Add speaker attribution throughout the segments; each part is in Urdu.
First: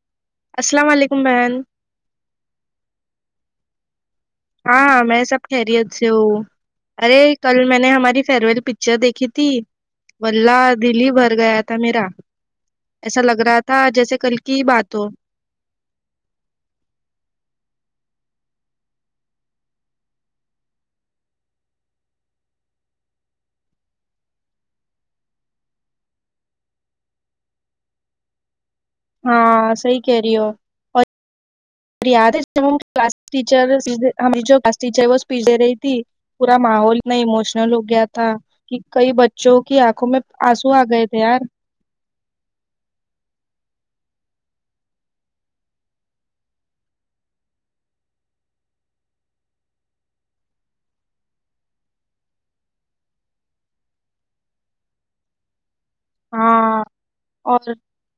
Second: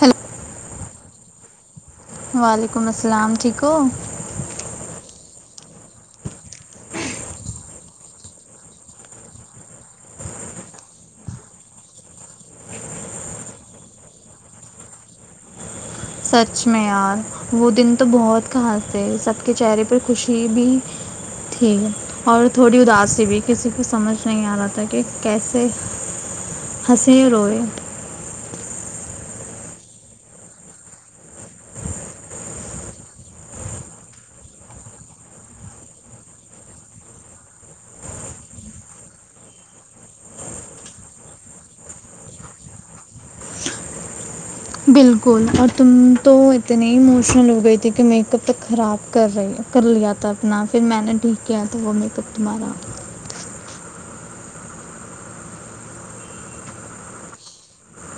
Speaker 1: ہیلو
Speaker 2: السلام علیکم بہن
Speaker 1: وعلیکم السلام ٹھیک ہو
Speaker 2: ہاں ہاں میں سب خیریت سے ہوں ارے کل میں نے ہماری فیئر ویل پکچر دیکھی تھی بلہ دل ہی بھر گیا تھا میرا ایسا لگ رہا تھا جیسے کل کی بات ہو
Speaker 1: سچ میں یار وہ دن تو بہت خاص تھے سب کے چہرے پہ خوشی بھی تھی اور تھوڑی اداسسی بھی کسی کو سمجھ نہیں آ رہا تھا کہ کیسے ہنسے روئے
Speaker 2: ہاں صحی کہہ رہی ہو اوریا کلاس ٹیچر کلاس ٹیچر وہ پھے رہی تھی پورا ماحول اتنا اموشنل ہو گیا تھا کہ کئی بچوں کی آنکھوں میں آنسو آ گئے تھے یار
Speaker 1: بالکل اور تم تو اتنی اموشنل ہو گئی تھی کہ میک اپ تو خراب کر رہی کر لیا تھا اپنا پھر میں نے ٹھیک کیا تھا وہ میک اپ تمہارا
Speaker 2: ہاں اور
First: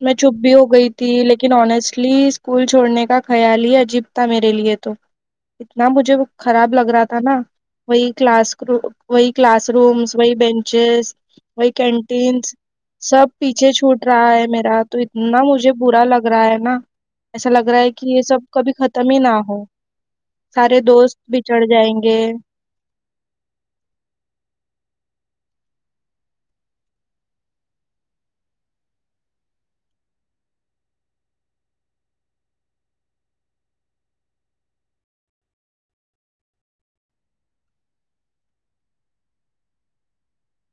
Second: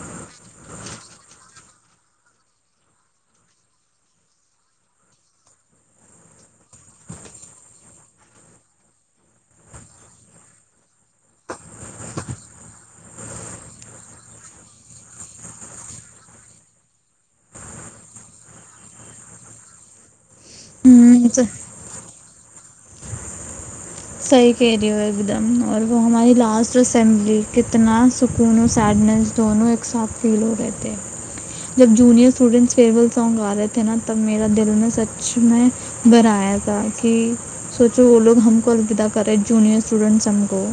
Speaker 2: میں چپ بھی ہو گئی تھی لیکن آنیسٹلی اسکول چھوڑنے کا خیال ہی عجیب تھا میرے لیے تو اتنا مجھے خراب لگ رہا تھا نا وہی کلاس ر وہی کلاس رومس وہی بینچز وہی کینٹینس سب پیچھے چھوٹ رہا ہے میرا تو اتنا مجھے برا لگ رہا ہے نا ایسا لگ رہا ہے کہ یہ سب کبھی ختم ہی نہ ہو سارے دوست
Speaker 1: ہوں
Speaker 2: بھی چڑھ جائیں گے
Speaker 1: صحیح کہہ رہی ہو ایک دم اور وہ ہماری لاسٹ اسمبلی کتنا سکون اور سیڈنیس دونوں ایک ساتھ فیل ہو رہے تھے جب جونیئر اسٹوڈین فی سونگ گ رہے تھے نا تب میرا دل میں سچ میں بھرایا تھا کہ سوچو وہ لوگ ہم کولکدہ کرے جونیئر اسٹوڈنٹ سم کوو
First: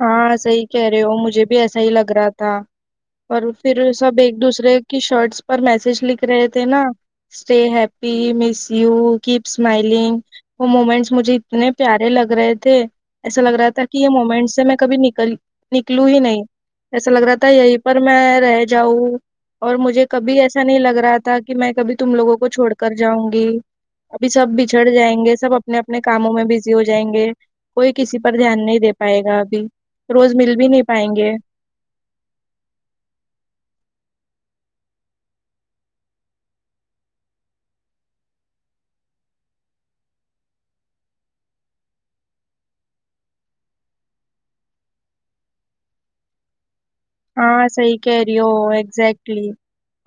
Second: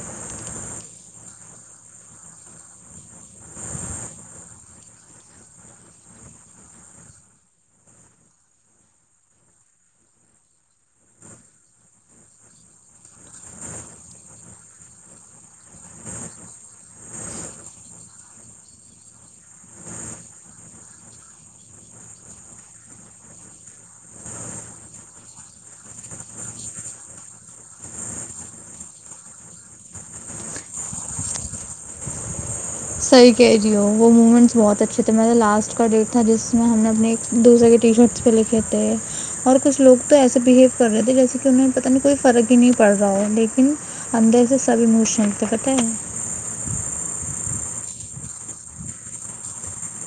Speaker 2: ہاں صحی کہہ رہے ہو مجھے بھی ایسا ہی لگ رہا تھا اور پھر سب ایک دوسرے کی شارٹس پر میسج لکھ رہے تھے نا stay happy miss you keep smiling وہ موومینٹس مجھے اتنے پیارے لگ رہے تھے ایسا لگ رہا تھا کہ یہ موومینٹس میں کبھی نکل نکلوں ہی نہیں ایسا لگ رہا تھا یہیں پر میں رہ جاؤں اور مجھے کبھی ایسا نہیں لگ رہا تھا کہ میں کبھی تم لوگوں کو چھوڑ کر جاؤں گی ابھی سب بچھڑ جائیں گے سب اپنے اپنے کاموں میں بزی ہو جائیں گے کوئی کسی پر دھیان نہیں دے پائے گا روز مل بھی نہیں پائیں گے
Speaker 1: صحیح کہہ رہی ہو وہ مومنٹس بہت اچھے تھے میر لاسٹ کا ڈیٹ تھا جس میں ہم نے اپنے ایک دوسرے کے ٹی شرٹس پہ لکھے تھے اور کچھ لوگ تو ایسے بہیو کر رہے تھے جیسے کہ انہیں پتہ نہیں کوئی فرق ہی نہیں پڑ رہا ہے لیکن اندےس سے سب ایموشن تھے پتہ ہے
Speaker 2: ہاں صحیح کہہ رہی ہو ایزیکٹلی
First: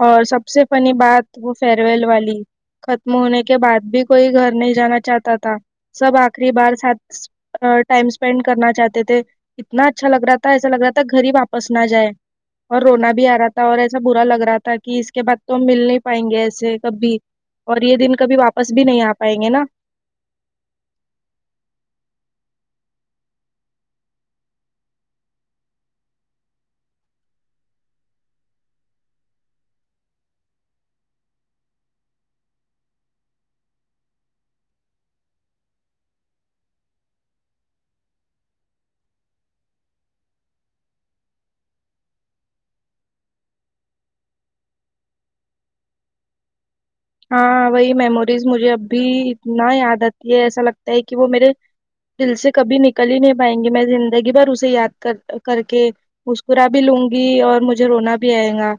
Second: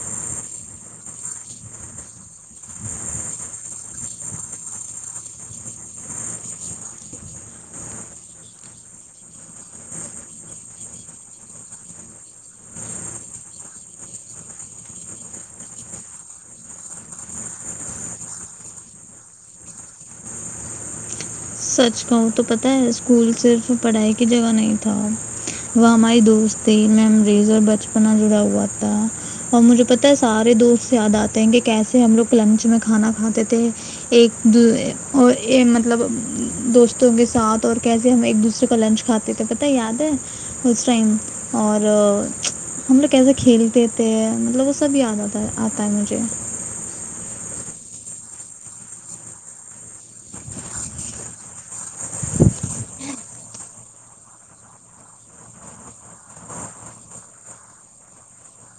Speaker 2: اور سب سے فنی بات وہ فئر ویل والی ختم ہونے کے بعد بھی کوئی گھر نہیں جانا چاہتا تھا سب آخری بار ساتھ ٹائم اسپینڈ کرنا چاہتے تھے اتنا اچھا لگ رہا تھا ایسا لگ رہا تھا گھر ہی واپس نہ جائے اور رونا بھی آ رہا تھا اور ایسا برا لگ رہا تھا کہ اس کے بعد تو ہم مل نہیں پائیں گے ایسے کبھی اور یہ دن کبھی واپس بھی نہیں آ پائیں گے نا
Speaker 1: سچ کا تو پتا ہے اسکول صرف پڑھائی کی جگہ نہیں تھا وہ ہماری دوست تھی ممریز اور بچپنا جڑا ہوا تھا اور مجھے پتا ہے سارے دوست یاد آتے ہیں کہ کیسے ہم لوگ لنچ میں کھانا کھاتے تھے ایک اور مطلب دوستوں کے ساتھ اور کیسے ہم ایک دوسرے کا لنچ کھاتے تھے پتہ یاد ہے اس ٹائم اور ہم لوگ کیسے کھیلتے تھے مطلب وہ سب یاد آتا آتا ہے مجھے
Speaker 2: ہاں وہی میموریز مجھے اب بھی اتنا یاد آتی ہے ایسا لگتا ہے کہ وہ میرے دل سے کبھی نکل ہی نہیں پائیں گی میں زندگی بھر اسے یاد کر کر کے مسکرا بھی لوں گی اور مجھے رونا بھی آئے گا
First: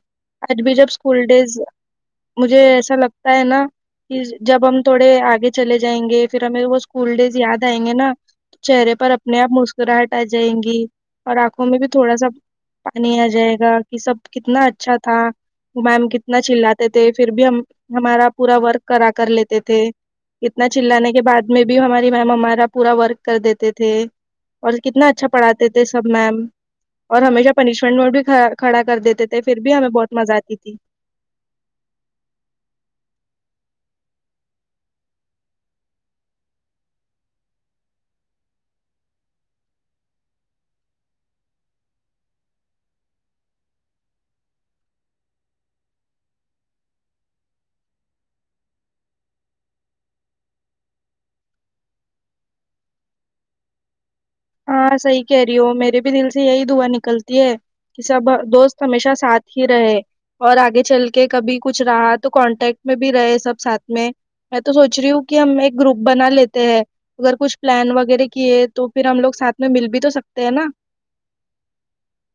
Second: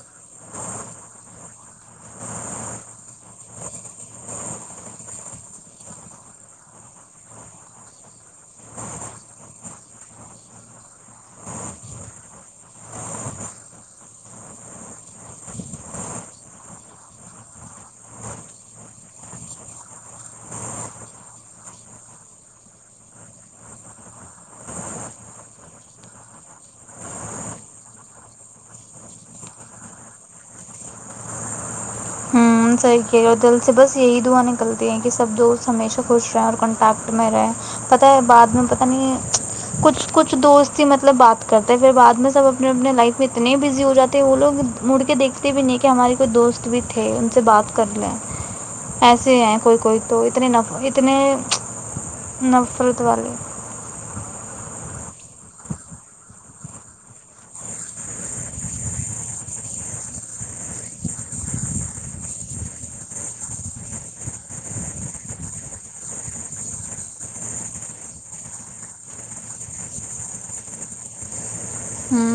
Speaker 2: آج بھی جب اسکول ڈیز مجھے ایسا لگ ہے نا کہ جب ہم تھوڑے آگے چلے جائیں گے پھر ہمیں وہ اسکول ڈیز یاد آئیں گے نا چہرے پر اپنے آپ مسکراہٹ آ جائیں گی اور آنکھوں میں بھی تھوڑا سا پانی آ جائے گا کہ سب کتنا اچھا تھا میم کتنا چلاتے تھے پھر بھی ہم ہمارا پورا ورک کرا کر لیتے تھے کتنا چللانے کے بع میں بھی ہماری میم ہمارا پورا ورک کر دیتے تھے اور کتنا اچھا پڑھاتے تھے سب میم اور ہمیشہ پنشمنٹ میں بھی کھڑا کر دیتے تھے پھر بھی ہمیں بہت مزہ آتی تھی
Speaker 1: ح اور دل سے بس یہی دعاں نکلتی ہے کہ سب دوست ہمیشہ خوش رہے اور کنٹیکٹ میں رہے پتہ ہے بد میں پت نہیں ہے کچھ کچھ دوست ہی مطلب بات کرتے پھر بع میں سب اپنے اپنے لائف میں اتنے بزی ہو جاتے وہ لوگ مڑ کے دیکھتے بھی نہیں کہ ہمارے کوئی دوست بھی تھے سے بات کر لیں ایسے ہیں کوئی کوئی تو اتنے اتنے نفرت والے
Speaker 2: ہاں صحیح کہہ رہی ہ ہو میرے بھی دل سے یہی دعا نکلتی ہے کہ سب دوست ہمیشہ ساتھ ہی رہے اور آگے چل کے کبھی کچھ رہا تو کانٹیکٹ میں بھی رہے سب سھ میں میں تو سوچ رہی ہوں کہ ہم ایک گروپ بنا لیتے ہیں اگر کچھ پلان وغیرہ کیے تو پھر ہم لوگ ساتھ میں مل بھی تو سکتے ہیں نا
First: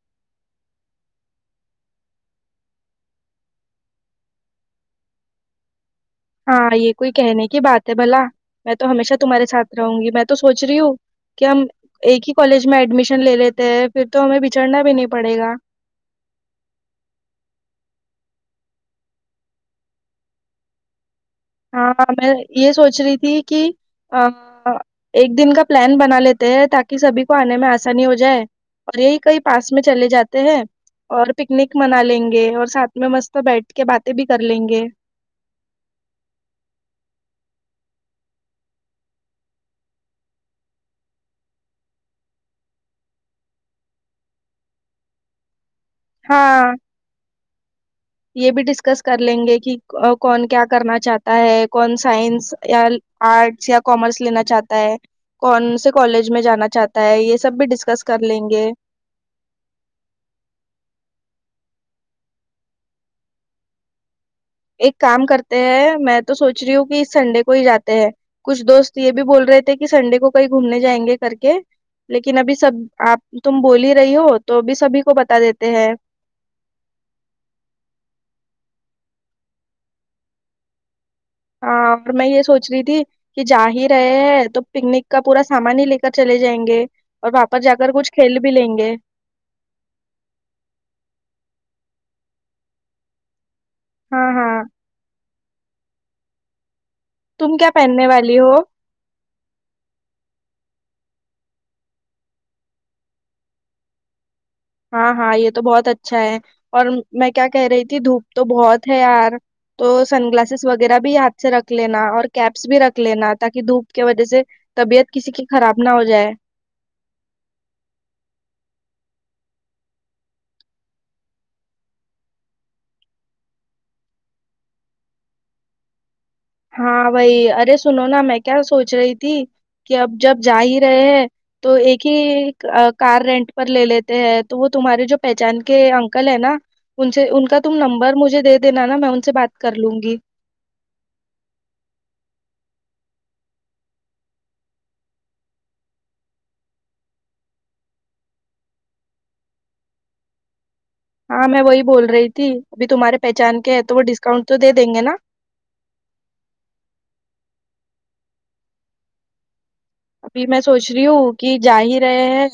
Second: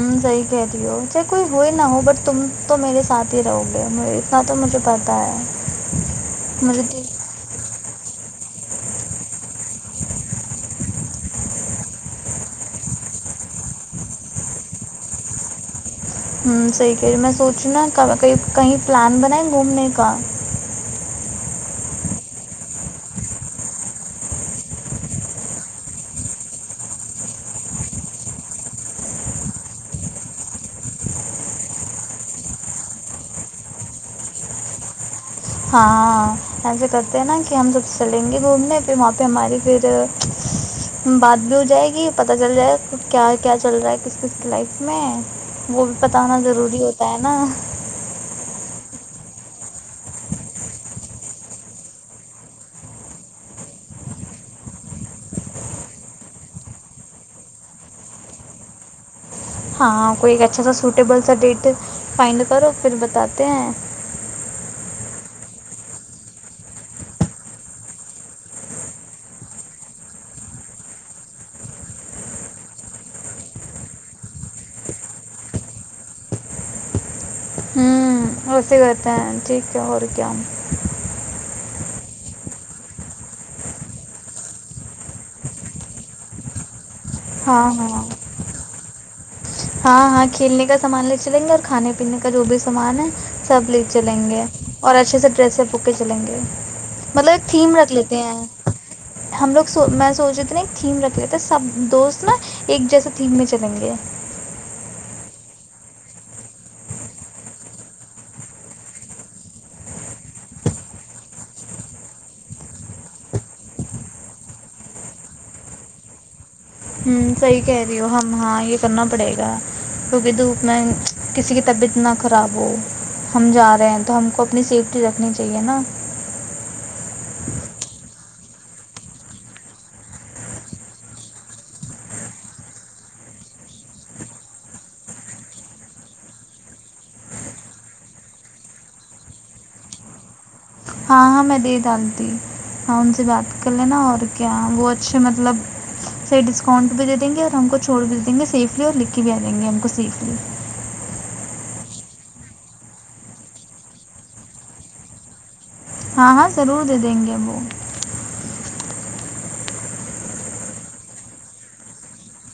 Speaker 1: ت صحیح کہہ رہی ہو چے کوئی ہوئی نہ ہو بٹ تم تو میرے ساتھ ہی رہو گے اتنا تو مجھے پتاہ ہے
Speaker 2: ہاں یہ
Speaker 1: مجھے
Speaker 2: کوئی کہنے کی بات ہے بھلا میں تو ہمیشہ تمہارے ساتھ رہوں گی میں تو سوچ رہی ہوں کہ ہم ایک ہی کالج میں ایڈمیشن لے لیتے ہیں پھر تو ہمیں بچڑنا بھی نہیں پڑے گا
Speaker 1: ہ صحیح کہے میں سوچوں نا کہیں پلان بنائے گھومنے کا
Speaker 2: ہاں میں یہ سوچ رہی تھی کہ ایک دن کا پلان بنا لیتے ہیں تاکہ سبھی کو آنے میں آسانی ہو جائے اور یہی کئی پاس میں چلے جاتے ہیں اور پکنک منا لیں گے اور ساتھ میں مست بیٹھ کے باتیں بھی کر لیں گے
Speaker 1: ہاں ایسا کرتے ہیں نا کہ ہم سب چلیں گے گھومنے پھر وہاں پہ ہماری پھر بات بھی ہو جائے گی پتا چل جائے گا کیا کیا چل رہا ہے کس کس لائف میں وہ بھی بت ہوا
Speaker 2: ہاں
Speaker 1: ضروری ہوتا ہے نا
Speaker 2: یہ بھی ڈسکس کر لیں گے کہ کون کیا کرنا چاہتا ہے کون سائنس یا آرٹس یا کامرس لینا چاہتا ہے کون سے کالج میں جانا چاہتا ہے یہ سب بھی ڈسکس کر لیں گے
Speaker 1: ہاں کوئی اچھا سا سوٹیبل سا ڈیٹ فائڈ کرو پھر بتاتے ہیں
Speaker 2: ایک کام کرتے ہے میں تو سوچ رہی ہوں کہ سنڈے کو ہی جاتے ہیں کچھ دوست یہ بھی بول رہے تھے کہ سنڈے کو کہیں گھومنے جائیں گے کر کے لیکن ابھی سب آپ تم بول ہی رہی ہو تو ابھی سبھی کو بتا دیتے ہیں
Speaker 1: ہوں ویسے کہتے ہیں ٹھیک ہے اور کیا
Speaker 2: ہاں اور میں یہ سوچ رہی تھی کہ جا ہی رہے ہیں تو پکنک کا پورا سامان ہی لے کر چلے جائیں گے اور واپس
Speaker 1: ہاں
Speaker 2: جا کر
Speaker 1: ہاں
Speaker 2: کچھ کھیل بھی لیں گے
Speaker 1: ہاں ہاں کھیلنے کا سامان لے چلیں گے اور کھانے پینے کا جو بھی سامان ہے سب لے
Speaker 2: ہاں
Speaker 1: چلیں گے
Speaker 2: ہاں
Speaker 1: اور اچھے سے پیسے بک کے چلیں گے مطلب ایک
Speaker 2: تم کیا
Speaker 1: تھیم رکھ
Speaker 2: پہننے
Speaker 1: لیتے
Speaker 2: والی ہو
Speaker 1: ہیں ہم لوگ میں سوچ رہی ت نا ایک تھیم رکھ سب دوست نا ایک جیسا تھیم میں چلیں گے
Speaker 2: ہاں ہاں یہ تو بہت اچھا ہے اور میں کیا کہہ رہی تھی دھوپ تو بہت ہے یار تو سن گلاسز وغیرہ بھی ہاتھ سے رکھ لینا اور کیپس بھی رکھ لینا تاکہ دھوپ کی وجہ سے طبیعت کسی کی خراب نہ ہو جائے
Speaker 1: صحیح کہہ رہی ہو ہم ہاں یہ کرنا پڑے گا کیونکہ دھوپ میں کسی کی طبیعت نہ خراب ہو ہم جا رہے ہیں تو ہم کو اپنی سیفٹی رکھنی چاہیے نا
Speaker 2: ہاں وہائی ارے سنو نا میں کیا سوچ رہی تھی کہ اب جب جا ہی رہے ہیں تو ایک ہی کار رینٹ پر لے لیتے ہے تو وہ تمہارے جو پہچان کے انکل ہے نا ان سے ان کا تم نمبر مجھے دے دینا نا میں ان سے بات کر لوں گی
Speaker 1: ہاں ہاں میں دے ڈالتی ہاں ان سے بات کر لینا اور کیا وہ اچھے مطلب صی ڈسکاؤنٹ بھی دے دیں گے اور ہم کو چھوڑ بھیے دیں گے سیفلی اور لک بھی آ دیں گے ہم کو سیفلی
Speaker 2: ہاں میں وہی بول رہی تھی ابھی تمہارے پہچان کے ہیں تو وہ ڈسکاؤنٹ تو دے دیں گے نا
Speaker 1: ہاں ہاں ضرور دے دیں گے وہ
Speaker 2: ابھی میں سوچ رہی ہوں کہ جا ہی رہے ہیں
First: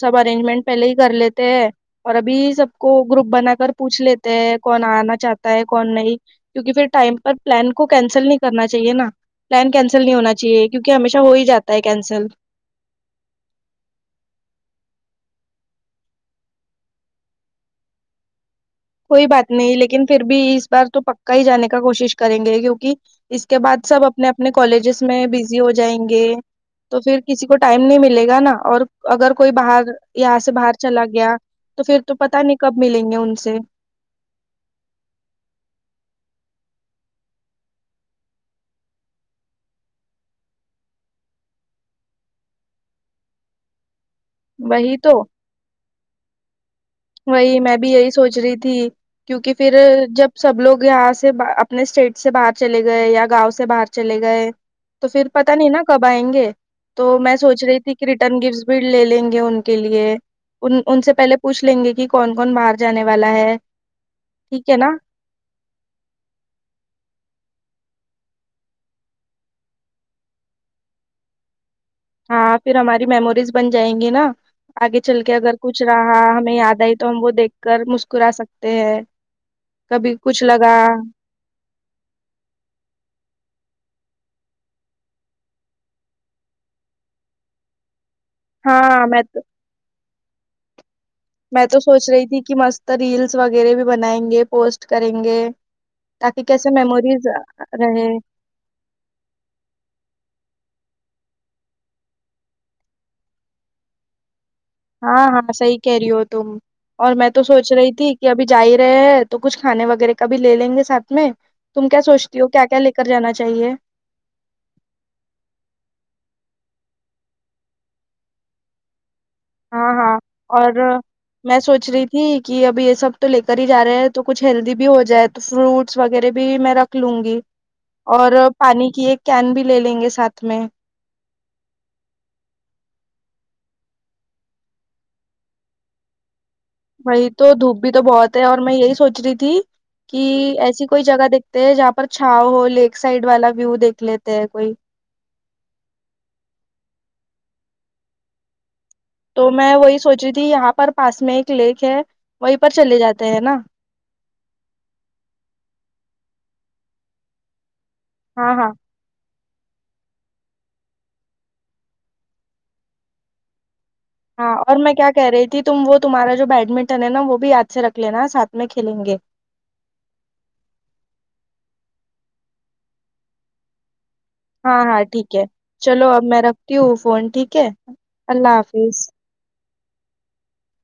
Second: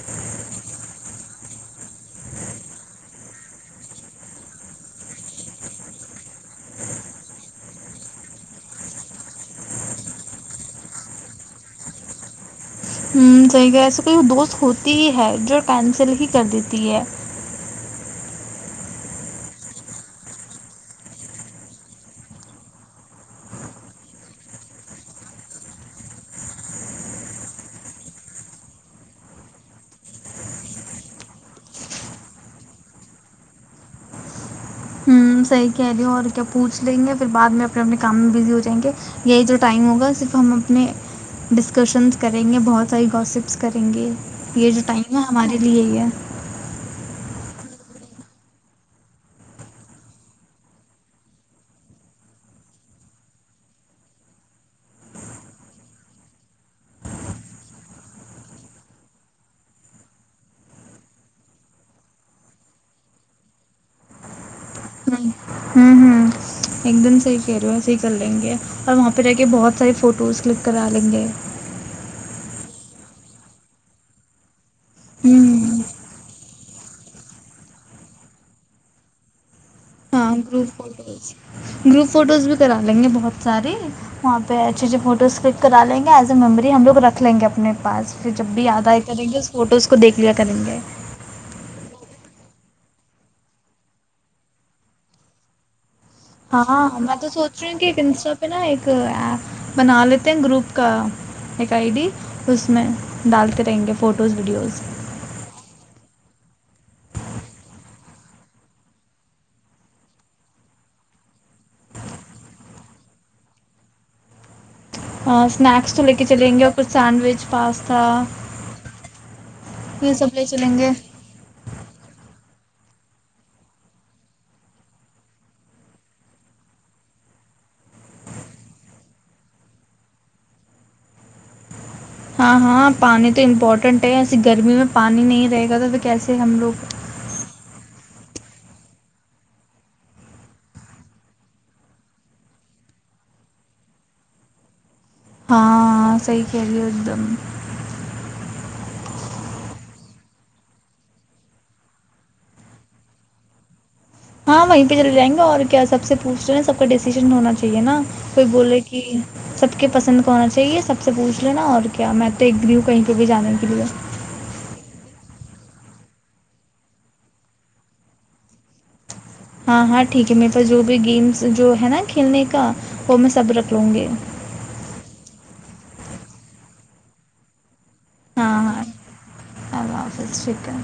Speaker 2: سب ارینجمنٹ پہلے ہی کر لیتے ہیں اور ابھی سب کو گروپ بنا کر پوچھ لیتے ہیں کون آنا چاہتا ہے کون نہیں کیونکہ پھر ٹائم پر پلان کو کینسل نہیں کرنا چاہیے نا پلان کینسل نہیں ہونا چاہیے کیونکہ ہمیشہ ہو ہی جاتا ت کینسل
Speaker 1: ہ کہیں کہ ایسے کوئی دوست ہوتی ہی ہے جو کینسل ہی کر دیتی ہے
Speaker 2: کوئی بات نہیں لیکن پھر بھی اس بار تو پکا ہی جانے کا کوشش کریں گے کیونکہ اس کے بعد سب اپنے اپنے کالجز میں بزی ہو جائیں گے تو پھر کسی کو ٹائم نہیں ملے گا نا اور اگر کوئی باہر یہاں سے باہر چلا گیا تو پھر تو پتا نہیں کب ملیں گے ان سے
Speaker 1: صحیح کہہ رہ ہو اور کیا پوچھ لیں گے پھر بعد میں اپنے اپنے کام میں بزی ہو جائیں گے یہی جو ٹائم ہوگا صرف ہم اپنے ڈسکشنس کریں گے بہت ساری گوسپس کریں گے یہ جوٹائ
Speaker 2: وہی
Speaker 1: ہے
Speaker 2: تو
Speaker 1: ہمارے لیے یہ
Speaker 2: بائی میں بھی یہی سوچ رہی تھی کیونکہ پھر جب سب لوگ یہاں سے اپنے اسٹیٹ سے باہر چلے گئے یا گاؤں سے باہر چلے گئے تو پھر پت نہیں نا کب آئیں گے تو میں سوچ رہی تھی کہ ریٹرن گفٹ بھی لے لیں گے ان کے لیے ان ان سے پہلے پوچھ لیں گے کہ کون کون باہر جانے والا ہے ٹھیک ہے نا
Speaker 1: ہوں ہوں ہوں ایک دم صحیح کہہ رہے صحیح کر لیں گے اور وہاں پہ رہ کے بہت سارے فوٹوز کلک کرا لیں گے
Speaker 2: ہاں پھر ہماری میموریز بن جائیں گی نا آگے چل کے اگر
Speaker 1: ہوں
Speaker 2: کچھ اں ہمیں یاد آئی تو ہم وہ دیکھ کر مسکرا سکتے ہیں کبھی
Speaker 1: ہاں
Speaker 2: کچھ لگ
Speaker 1: گروپ
Speaker 2: ر [inaudible]
Speaker 1: فوٹوز گروپ فوٹوز بھی کرا لیں گے بہت ساری وہاں پہ اچھے اچھے فوٹوز کلک کرا لیں گے ایز اے میموری ہم لوگ رکھ لیں گے اپنے پاس جب بھی یاد آ
Speaker 2: ہاں
Speaker 1: کریں
Speaker 2: میں
Speaker 1: گے اس فوٹوز کو دیکھ پیا کالن گائے [inaudible]
Speaker 2: میں تو سوچ رہی تھی کہ مست ریلس وغیرہ بھی بنائیں گے پوسٹ کریں گے تاکہ کیسے
Speaker 1: ہاں میں
Speaker 2: میموریز
Speaker 1: تو سوچ رہی ہوں کہ ایک
Speaker 2: رہے
Speaker 1: انسٹا پہ نا ایک بنا لیتے ہیں گروپ کا ایک آئی ڈی اس میں ڈالتے رہیں گے فوٹوز ویڈیوز
Speaker 2: ہاں ہاں صحیح کہہ رہی ہو تم اور میں تو سوچ رہی تھی کہ ابھی جا ہی رہے ہیں تو کچھ کھانے وغیرہ کا بھی لے لیں گے ساتھ میں تم کیا سوچتی ہو کیا کیا لے کر جانا چاہیے
Speaker 1: اسنیکس تو لے کے چلیں گے اور کچھ سینڈوچ پاستا
Speaker 2: ہاں
Speaker 1: یہ
Speaker 2: ہاں
Speaker 1: سب لے
Speaker 2: اور
Speaker 1: چلیں گے
Speaker 2: میں سوچ رہی تھی کہ اب یہ سب تو لے کر ہی جا رہے ہیں تو کچھ ہیلدی بھی ہو جائے تو فروٹس وغیرہ بھی میں رکھ لوں گی اور پانی کی ایک کین بھی لے لیں گے ساتھ میں
Speaker 1: ہاں ہاں پانی تو امپورٹنٹ ہے ایسے گرمی میں پانی نہیں رہے گا تو پھر کیسے ہم لوگ
Speaker 2: وہی تو دوپ بھی تو بہت ہے اور میں یہی سوچ رہی تھی کہ ایسی کوئی جگہ دیکھتے ہے جہاں پر چھاؤ ہو لیک سائڈ والا ویو دیکھ لیتے ہے کوئی
Speaker 1: ہاں صحی کہہ رہے ایک دم
Speaker 2: تو میں وہی سوچ رہی تھی یہاں پر پاس میں ایک لیک ہے وہیں پر چلے جاتے ہیں نا
Speaker 1: ہاں وہیں پہ چل جائیں گے اور کیا سب سے پوچھے نا سب کا ڈیسییشن ہونا چاہیے ٹھیک ہے نا کوئی
Speaker 2: ہاں ہاں
Speaker 1: بولے کہ سب کے پسند کونا چاہیے سب سے پوچھ لینا اور کیا میں دیکھ بھی ہوں کہیں پ بھی جانے کے لیے
Speaker 2: ہاں اور میں کیا کہہ رہی تھی ت وہ تمہارا جو بیڈمنٹن ہے نا وہ بھی یاد سے رکھ لینا ساتھ میں کھیلیں گے
Speaker 1: ہاں ہاں ٹھیک ہے میرے پاس جو بھی گیمس جو ہے نا کھیلنے کا وہ میں سب رکھ لوں گی
Speaker 2: ہاں ہاں ٹھیک ہے چلو اب میں رکھتی ہوں فون ٹھیک ہے اللہ حافظ
Speaker 1: آ س شیکن